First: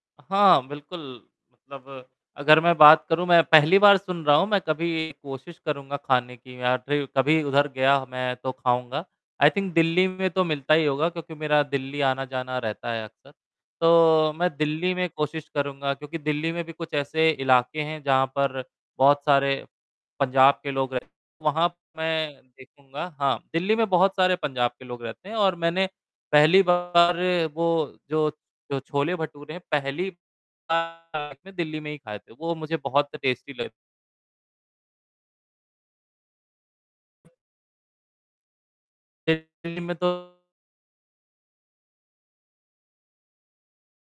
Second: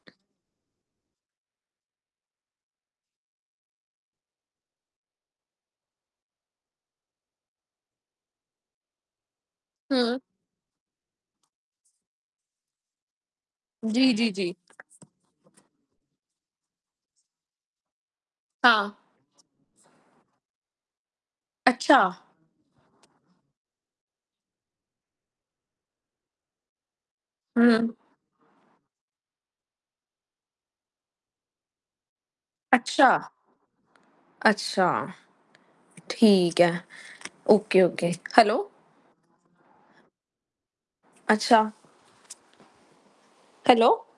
हाँ बिल्कुल, मतलब अगर मैं बात करूँ, मैं पहली बार सुन रहा हूँ। मैं कभी कोशिश करूँगा ख़ाने की या ट्री कभी उधर गया मैं तो खाऊँगा। आई थिंक दिल्ली हुँ। में तो मिलता ही होगा क्योंकि मेरा दिल्ली आना-जाना रहता है अक्सर। जी, जी, तो मैं जी। दिल्ली में कोशिश करूँगा क्योंकि दिल्ली में भी कुछ ऐसे इलाके हैं जहाँ पर हाँ। बहुत सारे पंजाब के लोग रह वहाँ अच्छा! मैं देखूँगा। हाँ, दिल्ली में बहुत सारे पंजाब के लोग रहते हैं और मैंने पहली बार वो हुँ। जो जो छोले भटूरे हैं पहली बार दिल्ली में ही ख़ाए थे। वो मुझे अच्छा। बहुत टेस्टी लगे। अच्छा। ठीक है। Okay, okay, hello? दि दिल्ली में तो अच्छा। हेलो?